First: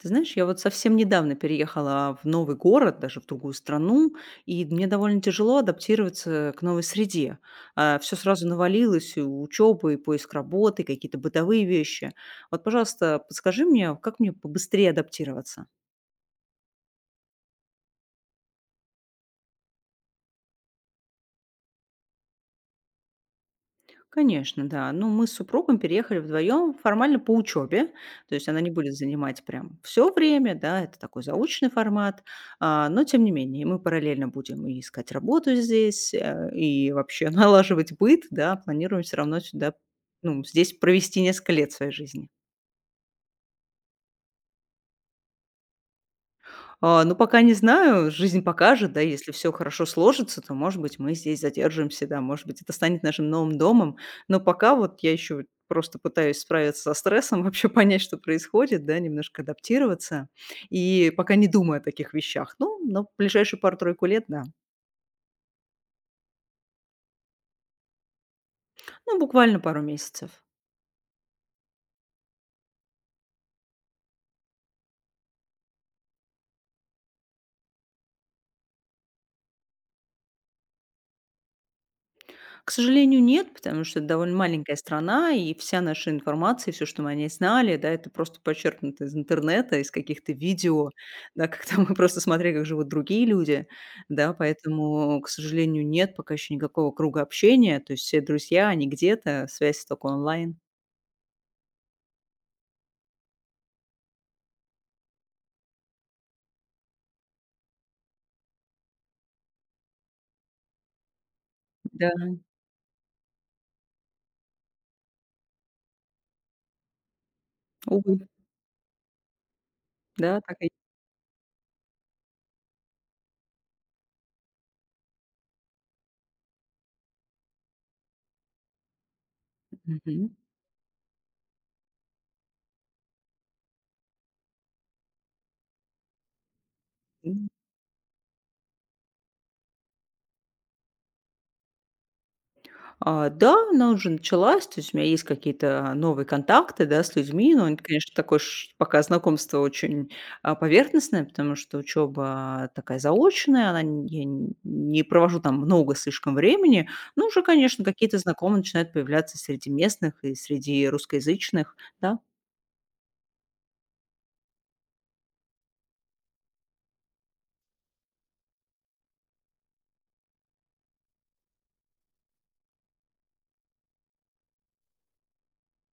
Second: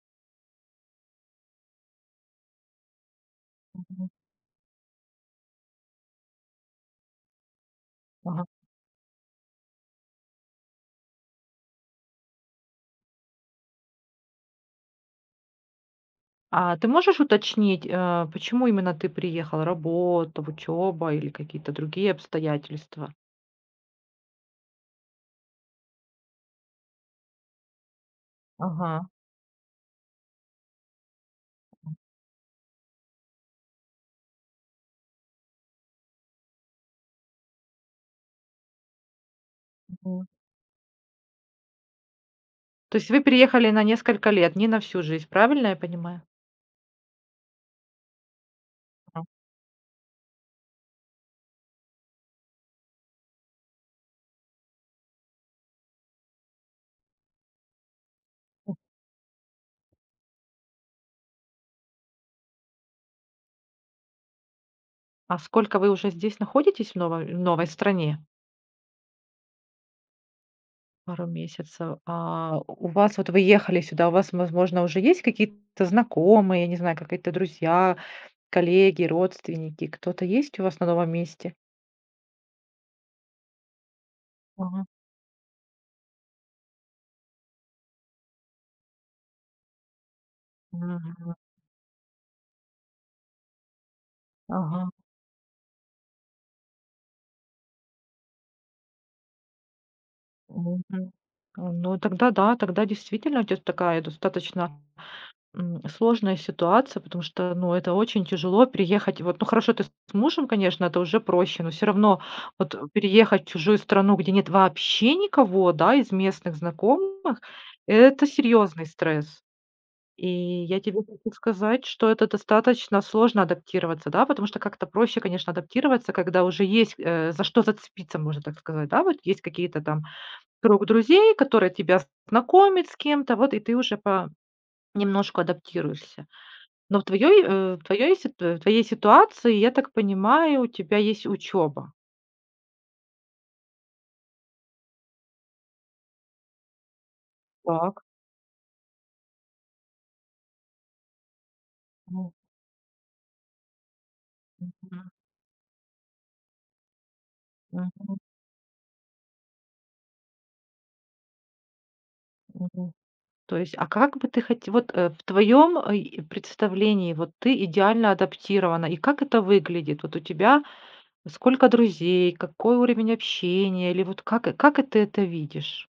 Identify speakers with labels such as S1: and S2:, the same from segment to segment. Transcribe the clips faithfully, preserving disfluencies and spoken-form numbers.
S1: Ты знаешь, я вот совсем недавно переехала в новый город, даже в другую
S2: Мгм.
S1: страну, и мне довольно тяжело адаптироваться к новой среде. А, всё
S2: Ага.
S1: сразу навалилось: и учёба, и поиск работы, какие-то бытовые вещи. Вот, пожалуйста, подскажи мне, как мне побыстрее адаптироваться?
S2: А ты можешь уточнить, а почему именно ты приехала: работа, в учеба или какие-то другие обстоятельства?
S1: Конечно, да. Ну, мы с супругом переехали вдвоём формально по учёбе. То есть она не будет
S2: Ага.
S1: занимать прям всё время, да? Это такой заочный
S2: М.
S1: формат. А, но, тем не менее, и мы параллельно будем и искать работу здесь, э, и вообще налаживать быт, да? Планируем всё равно сюда,
S2: Мгм.
S1: ну, м, здесь провести несколько лет своей жизни.
S2: То есть вы переехали на несколько лет, не на всю жизнь. Правильно я понимаю?
S1: А, ну, пока не знаю. Жизнь покажет. Да,
S2: А.
S1: если всё хорошо сложится, то, может быть, мы здесь задержимся, да. Может быть, это станет нашим новым домом. Но пока вот я ещё вот просто пытаюсь справиться со стрессом, вообще понять, что происходит, да, немножко адаптироваться и пока не думаю о таких вещах. Ну, но в ближайшие пару-тройку лет- да.
S2: А сколько вы уже здесь находитесь, в ново в новой стране?
S1: Ну буквально пару месяцев.
S2: Пару месяцев. А у вас, вот вы ехали сюда. У вас, возможно, уже есть какие-то знакомые, я не знаю, какая-то друзья, коллеги, родственники. Кто-то есть у вас на новом месте?
S1: К сожалению, нет, потому что эт довольно маленькая
S2: Ага.
S1: страна. И вся наша информация, всё, что мы о ней знали, да, это просто почерпнуто из интернета, из каких-то видео,
S2: Мгм.
S1: да. Как там мы просто смотрели, как живут другие люди, да.
S2: Ага.
S1: Поэтому, к сожалению, нет пока еще никакого круга общения. То есть все друзья, они где-то, связь тока онлайн.
S2: Мгм. Ну тогда да, тогда действительно у тя такая достаточно, м, сложная ситуация. Потому что, ну, это очень тяжело- приехать. Вот, ну, хорошо, ты с мужем, конечно, это уже проще. Но всё равно
S1: Да.
S2: вот, переехать в чужую страну, где нет вообще никого, да, из местных знакомых- это
S1: Увы.
S2: серьезный стресс. И
S1: Да, так и
S2: я тебе хочу сказать, что это достаточно сложно- адаптироваться, да. Потому что как-то проще, конечно, адаптироваться, когда уже есть, э, за что зацепиться, можно так сказать, да вот. Есть какие-то там,
S1: Мгм.
S2: круг друзей, которые тебя знакомят с кем-то, вот и ты уже по-немножку адаптируешься. Но в твоёй
S1: М.
S2: э, в твоёй сит э, в твоей ситуации, я так понимаю, у тебя есть учеба.
S1: А, да, она уже началась. То есть у меня есть какие-то новые контакты, да, с людьми. Но они т
S2: Так.
S1: конечно, такой ш Пока знакомство очень, а, поверхностное. Потому что
S2: Ну.
S1: учеба такая заочная, она н я нь не
S2: Мгм.
S1: провожу там много слишком времени. Но уже, конечно,
S2: Мгм.
S1: какие-то знакомые начинают появляться среди местных и среди русскоязычных, да.
S2: Мгм. То есть, а как бы ты хоть Вот, э, в твоем, а, и представлении, вот ты идеально адаптирована. И как это выглядит? Вот у тебя сколько друзей, какой уровень общения? Или вот как, э, как это ты это видишь?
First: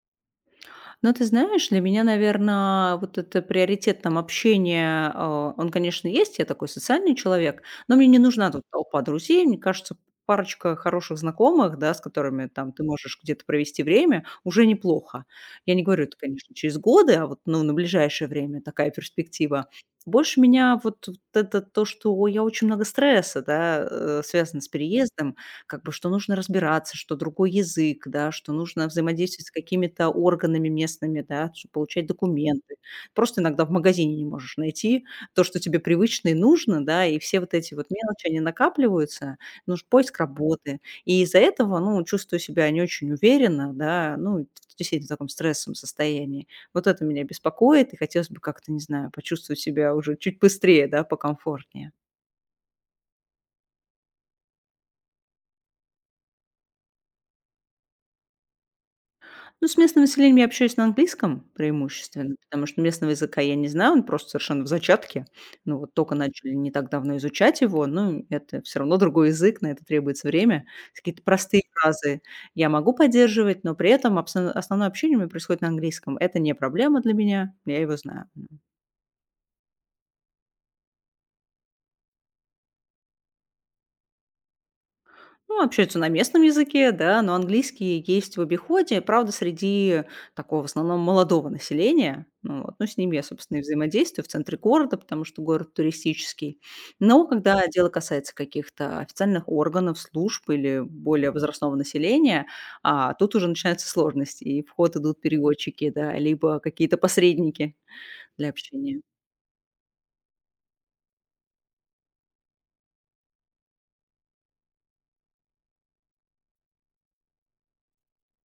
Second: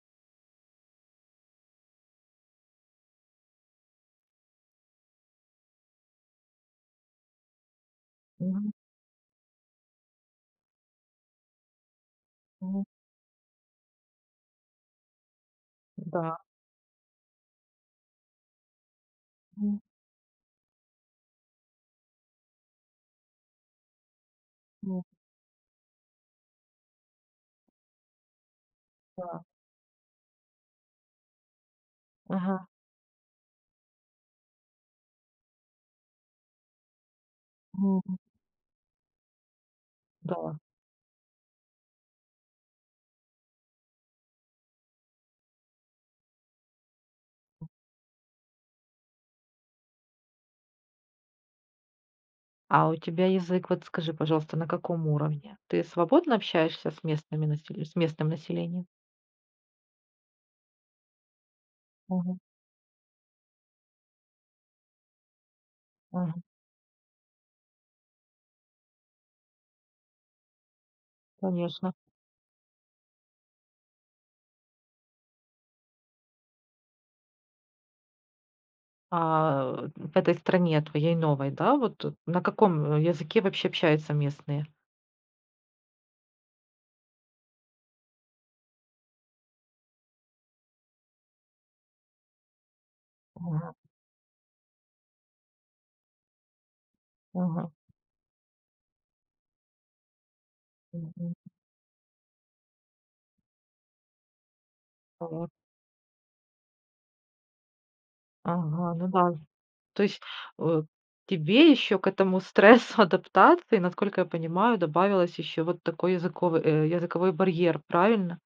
S1: Ну ты знаешь, для меня, наверно, вот это приоритет, там, общения, э, он, конечно, есть. Я такой социальный человек, но мне не нужна тут
S2: Мгм.
S1: толпа друзей. Мне кажется, парочка хороших знакомых, да, с которыми, там, ты
S2: Мгм.
S1: можешь где-то провести время- уже неплохо. Я не говорю это,
S2: М-да.
S1: конечно, через годы, а вот, ну, на ближайшее время такая перспектива.
S2: М.
S1: Больше меня вот вот это то, что я очень много стресса, да, э, связано с
S2: Ну.
S1: переездом. Как бы, что нужно разбираться, что другой язык, да. Что нужно
S2: Да.
S1: взаимодействовать с какими-то органами местными, да, чтоб получать
S2: Ага.
S1: документы. Просто иногда в магазине не можешь найти то, что тебе привычно и нужно, да. И все вот эти вот
S2: [unintelligible]
S1: мелочи, они накапливаются. Ну ж поиск
S2: Да.
S1: работы. И из-за этого, ну, чувствую себя не очень уверенно, да. Ну, [unintelligible] в таком стрессовом состоянии. Вот это меня
S2: М.
S1: беспокоит. И хотелось бы как-то, не знаю, почувствовать себя уже чуть быстрее, да, покомфортнее.
S2: А у тебя язык, вот скажи, пожалуйста, на каком уровне? Ты свободно общаешься с местными населе с местным населением?
S1: Ну, с местным населением я общаюсь на английском преимущественно,
S2: Ага.
S1: потому что местного языка я не знаю. Он просто совершенно в зачатке. Ну, вот тока
S2: Ага.
S1: начали не так давно изучать его. Ну и это всё равно другой язык, на это требуется время. Какие-то простые
S2: Конечно.
S1: фразы я могу поддерживать, но при этом абсо основное общение у меня происходит на английском. Это не проблема для меня, я его знаю, м.
S2: А, э, в этой стране твоей новой, да вот, э, на каком языке вообще общаются местные?
S1: Ну, общаются на местном языке, да, но английский есть в обиходе. Правда, среди такого в основном молодого населения. Ну вот. Ну, с ними я, собственно, и
S2: Ага.
S1: взаимодействую в центре города, потому что город туристический. Но когда
S2: Ага.
S1: дело касается каких-то официальных органов, служб или более
S2: Мгм.
S1: возрастного населения, а, тут уже начинаются сложности. И в ход идут
S2: [unintelligible]
S1: переводчики, да, либо какие-то посредники для
S2: Ага,
S1: общения.
S2: ну да. То есть, э, тебе еще к этому стрессу адаптации, насколько я понимаю, добавилось еще вот такой языковый, э, языковой барьер. Правильно?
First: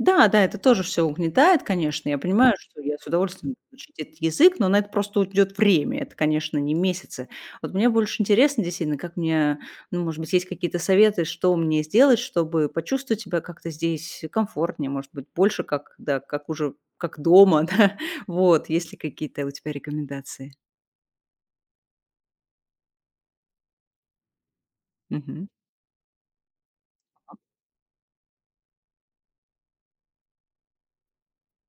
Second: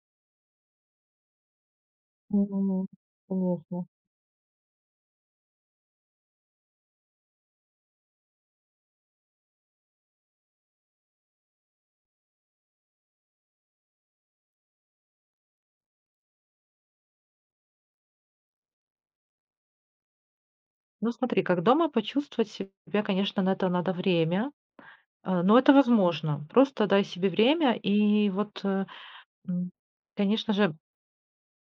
S1: Да, да, это тоже ж всё угнетает, конечно. Я
S2: Ну
S1: понимаю, что
S2: ну.
S1: я с удовольствием буду
S2: Конечно.
S1: учить этот язык, но на это просто уйдёт время. Это, конечно, не месяцы. Вот мне больше интересно действительно, как мне ну, может быть, есть какие-то советы, что мне сделать, чтобы почувствовать себя как-то здесь комфортнее, может быть, больше как, да, как уже, как дома, да? Вот. Есть ли какие-то у тебя рекомендации?
S2: Ну смотри, как дома почувствовать себя, конечно, на это надо время, а,
S1: Мгм.
S2: но это возможно. Просто дай себе время и вот, э, ну, конечно же,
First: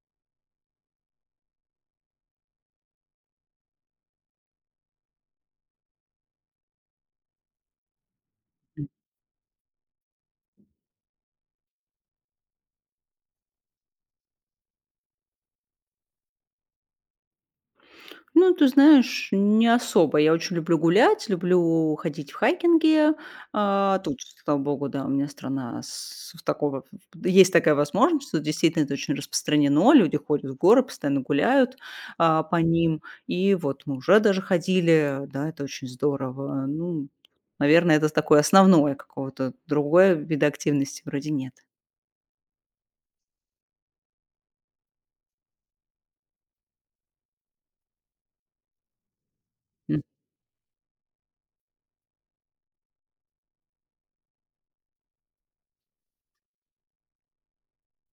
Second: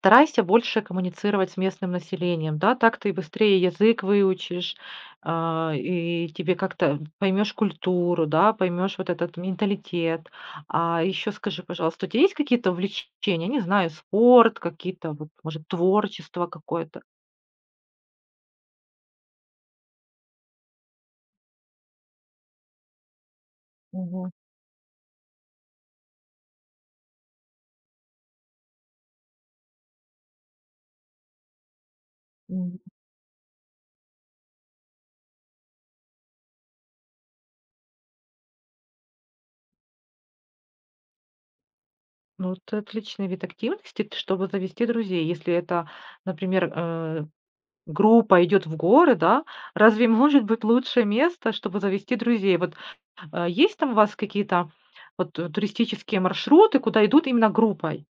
S2: старайся больше коммуницировать с местным населением, да? Так ты быстрее язык выучишь, а, и тебе как-то поймешь культуру, да,
S1: М.
S2: поймешь вот этот менталитет. А еще скажи, пожалуйста, у тя есть какие-то увлечения, не знаю, спорт какие-то, вот, может, творчество какое-то?
S1: Ну, ты знаешь, не особо. Я очень люблю гулять, люблю ходить в хайкинги. А, тут,
S2: Мгм.
S1: слава богу, да, у меня страна с такого ф есть такая возможность. Тут действительно это очень распространено. Люди ходят в горы, постоянно гуляют, а, по
S2: Мгм.
S1: ним. И вот мы уже даже ходили. Да, это очень здорово. Ну, наверное, это с такое основное, какого-то другое вида активности вроде нет.
S2: Ну это отличный вид активности, т чтобы завести друзей. Если это, например, э, группа идет в горы, да?
S1: М.
S2: Разве может быть лучше место, чтобы завести друзей? Вот есть там у вас какие-то вот туристические маршруты, куда идут именно группой?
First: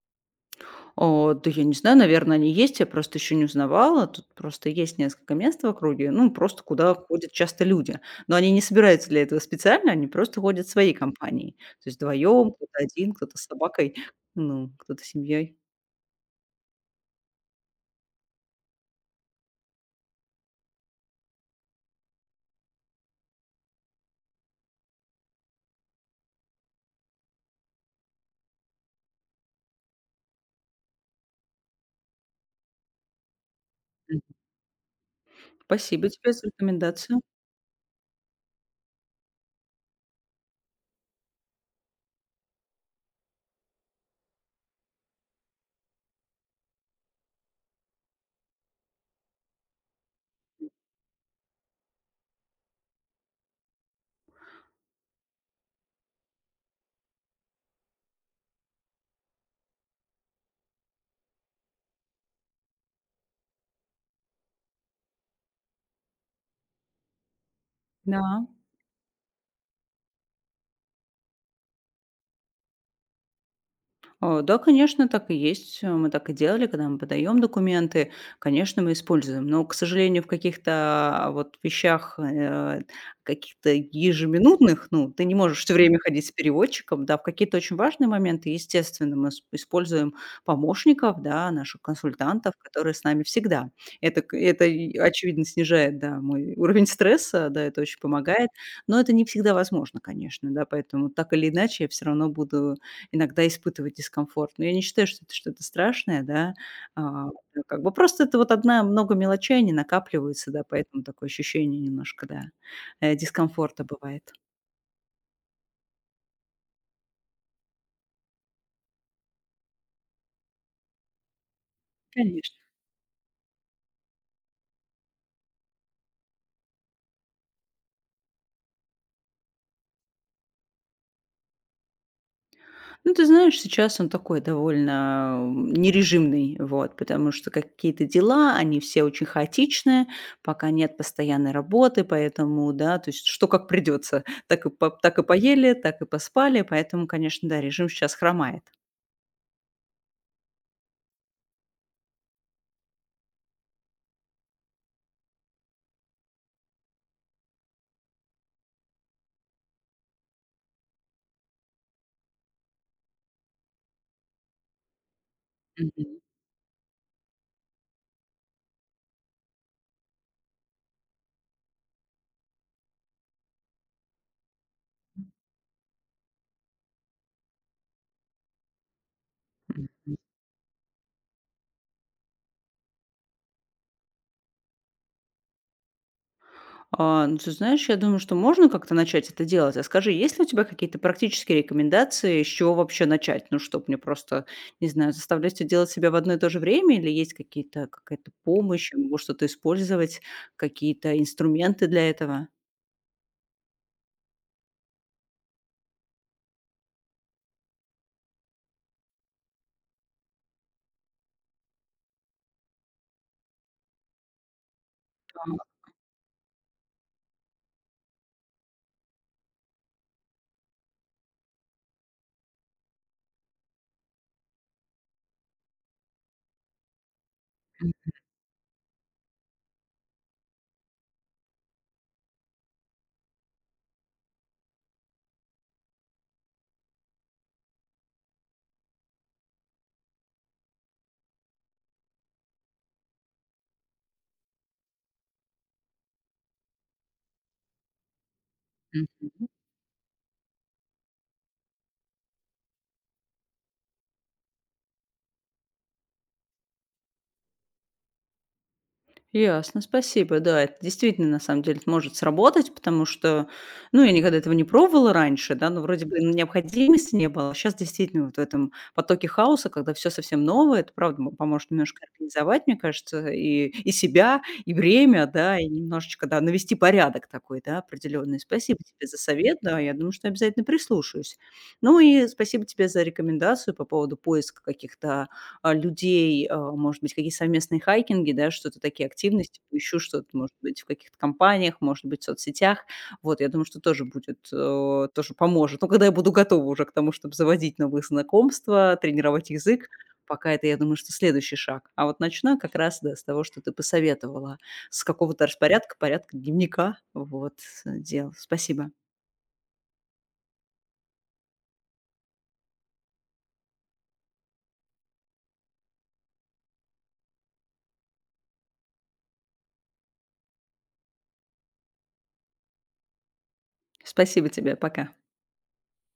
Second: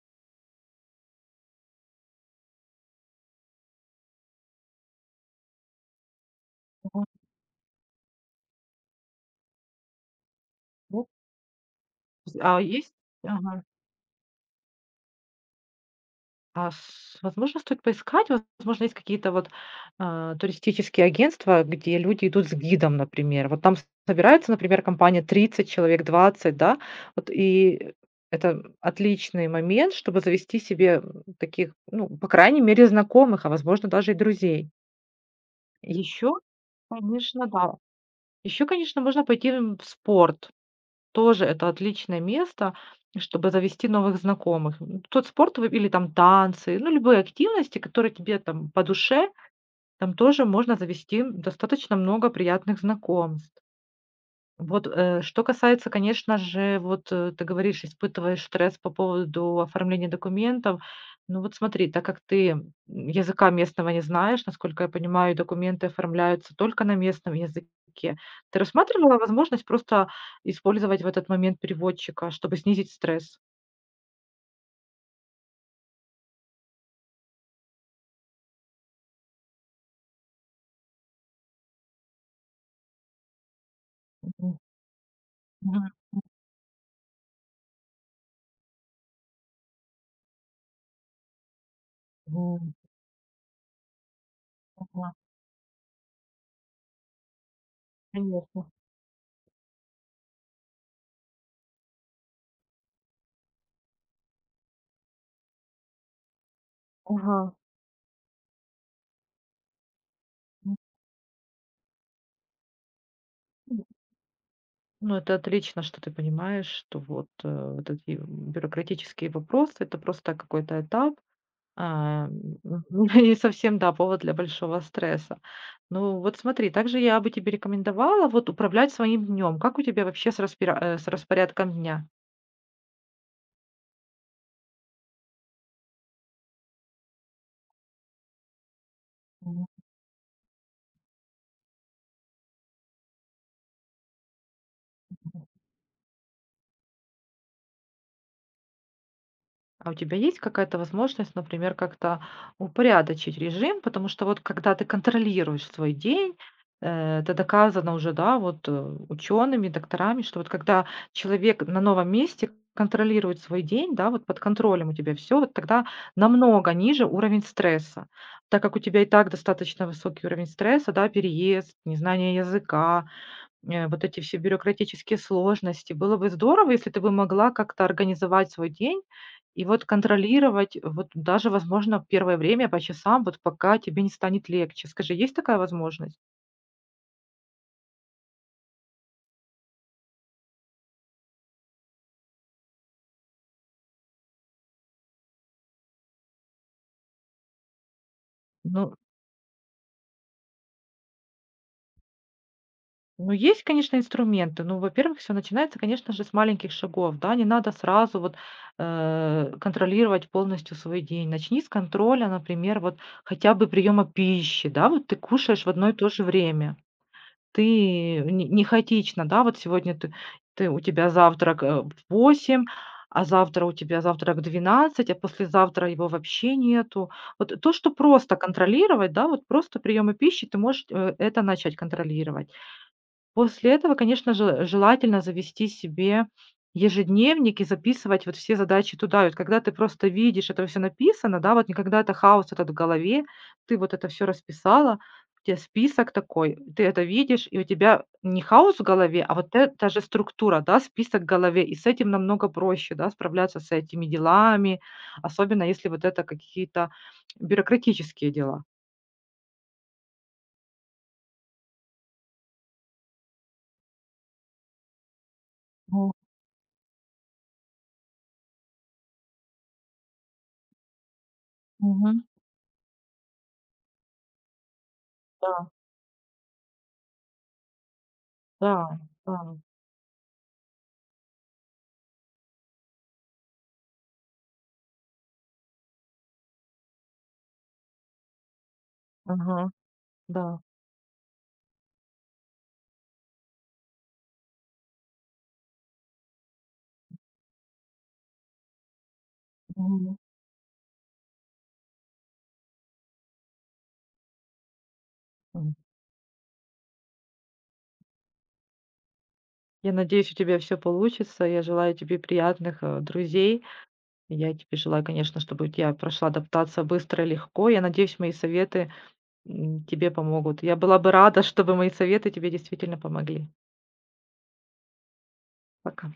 S1: О, да я не знаю, наверно, они есть. Я просто ещё не узнавала. Тут просто есть несколько мест в округе, ну, просто куда
S2: Мгм.
S1: ходят часто люди. Но они не собираются для этого специально, они просто ходят своей
S2: Во
S1: компанией. То есть
S2: В з
S1: вдвоём,
S2: а,
S1: кто-то
S2: есть
S1: один, кто-то с
S2: ага.
S1: собакой, ну кто-то с семьей.
S2: А с возможно, стоит поискать? Возможно, есть какие-то вот, а, туристические агентства, где люди идут с гидом, например. Вот там собирается, например, компания тридцать человек, двадцать, да. Вот, и это отличный момент, чтобы завести себе таких, ну, по крайней мере, знакомых, а, возможно, даже и
S1: Мгм.
S2: друзей.
S1: Спасибо тебе
S2: Еще,
S1: за рекомендацию.
S2: конечно, да. Еще, конечно, можно пойти, эм, в спорт. Тоже это отличное место, чтобы завести новых знакомых. Ну, тот спорт в или там танцы, ну, любые активности, которые тебе там по душе. Там тоже можно завести достаточно много приятных знакомств. Вот, э, что касается, конечно же, вот, э, ты говоришь, испытываешь стресс по поводу оформления документов. Ну вот смотри, так как ты, м, языка местного не знаешь, насколько я понимаю, и документы оформляются только на местном языке.
S1: Да.
S2: Ты рассматривала возможность просто использовать в этот момент переводчика, чтобы снизить стресс?
S1: Э, да, конечно, так и есть. Э, мы так и делали. Когда мы подаем документы, конечно, мы используем. Но, к сожалению, в каких-то вот вещах, э, а, каких-то
S2: Мгм.
S1: ежеминутных, ну, ты не можешь всё
S2: Мгм.
S1: время
S2: М.
S1: ходить с переводчиком, да? В какие-то очень важные моменты, естественно, мы с используем помощников, да, наших консультантов,
S2: Вом
S1: которые с нами всегда. Это к это и а,
S2: Ого.
S1: очевидно, снижает, да, мой уровень стресса. Да, это очень помогает,
S2: Конечно.
S1: но это не всегда возможно, конечно, да. Поэтому, так или иначе, я всё равно буду иногда испытывать дискомфорт. Но я не считаю, что это что-то страшное, да. А,
S2: Ага.
S1: да, как бы просто это вот одна много мелочей, они накапливаются, да,
S2: М.
S1: поэтому такое ощущение немножко, да, э, дискомфорта
S2: М.
S1: бывает.
S2: Ну это отлично, что ты понимаешь, что вот, э, вот эти бюрократические вопросы- это просто какой-то этап, а,
S1: Конечно.
S2: не совсем, да, повод для большого стресса. Ну вот смотри, также я бы тебе рекомендовала вот управлять своим днем. Как у тебя вообще с распира э, с распорядком дня?
S1: Ну, ты знаешь, сейчас он такой довольно нережимный, вот. Потому что какие-то дела, они все очень
S2: Мгм.
S1: хаотичные. Пока нет постоянной работы, поэтому, да, то есть, что как придётся, так и по так и
S2: [unintelligible]
S1: поели, так и поспали. Поэтому, конечно, да, режим щас хромает.
S2: А у тебя есть какая-то возможность, например, как-то упорядочить режим? Потому что вот когда ты контролируешь свой день, э, это доказано уже, да, вот учеными, докторами, что вот когда человек на новом месте контролирует свой день, да, вот под контролем у тебя всё, вот тогда
S1: Мгм.
S2: намного ниже уровень стресса. Так как у тебя и так достаточно высокий уровень стресса, да, переезд, незнание языка,- э, вот эти все бюрократические сложности. Было бы здорово, если ты бы могла как-то организовать свой день и вот
S1: Мгм.
S2: контролировать, вот даже, возможно, первое время по часам, вот пока тебе не станет легче. Скажи, есть такая возможность?
S1: А, ну ты знаешь, я думаю, что можно как-то начать это делать. А скажи, есть ли у тебя какие-то практические рекомендации, с чего вообще начать? Ну, чтоб мне просто, не знаю, заставлять всё делать себя в одно и то же время, или есть какие-то какая-то помощь,
S2: Ну
S1: э, может, что-то использовать, какие-то инструменты для этого?
S2: Ну есть, конечно, инструменты. Ну, во-первых, всё начинается, конечно же, с маленьких шагов. Да, не надо сразу вот, э, контролировать полностью свой день. Начни с контроля, например, вот хотя бы приема пищи. Да, вот ты кушаешь
S1: Так.
S2: в одно и то же время, ты, э, н не хаотично, да? Вот сегодня ты ты у тебя завтрак, а, в восемь, а завтра у тебя завтрак в двенадцать, а послезавтра его вообще нету. Вот то, что
S1: Мгм.
S2: просто контролировать, да, вот просто приемы пищи, ты можешь, э, это начать контролировать. После этого, конечно же, э, желательно завести себе ежедневник и записывать вот все задачи туда. И вот когда ты просто видишь, это всё написано, да? Вот не когда это хаос этот в голове. Ты вот это всё расписала, у тебя список такой, э, ты это видишь, и у тебя не хаос в голове, а
S1: Мгм.
S2: вот эта же структура, да, список в голове. И с этим намного проще, да, справляться с этими делами, особенно, если вот это какие-то бюрократические дела.
S1: Ясно. Спасибо. Да, это действительно, на самом деле, это может сработать, потому что, ну, я никогда этого не пробовала раньше, да, но вроде
S2: Но.
S1: бы, ну, необходимости не было. А щас действительно, вот в этом потоке хаоса, когда всё совсем новое, это, правда, мо поможет немножко
S2: Мгм.
S1: организовать, мне кажется, и, и себя, и время, да, и
S2: Да.
S1: немножечко, да, навести порядок такой, да, определённый. Спасибо тебе за совет.
S2: Да-да.
S1: Да, я думаю, что я обязательно прислушаюсь. Ну и спасибо тебе за рекомендацию по поводу поиска каких-то, э, людей. Э, может быть, какие-то совместные хайкинги, да, что-то такие активности.
S2: Ага.
S1: Поищу что-то, может
S2: Да.
S1: быть, в каких-то компаниях, может быть, в соцсетях. Вот, я думаю, что тоже будет, э, тоже поможет. Ну когда я буду готова уже к тому, чтоб заводить новые знакомства, тренировать язык.
S2: Мгм.
S1: Пока это, я думаю, что следующий шаг. А вот начну я как раз, да, с того, что ты посоветовала. С какого-то
S2: М.
S1: распорядка, порядка дневника, вот, с дел. Спасибо.
S2: Я надеюсь, у тебя всё получится. И я желаю тебе приятных, э, друзей. И я тебе желаю, конечно, чтобы у тя прошла адаптация быстро и легко. Я надеюсь, мои советы, м, тебе помогут. Я была бы рада, чтобы мои советы тебе действительно помогли.
S1: Спасибо тебе. Пока.
S2: Пока.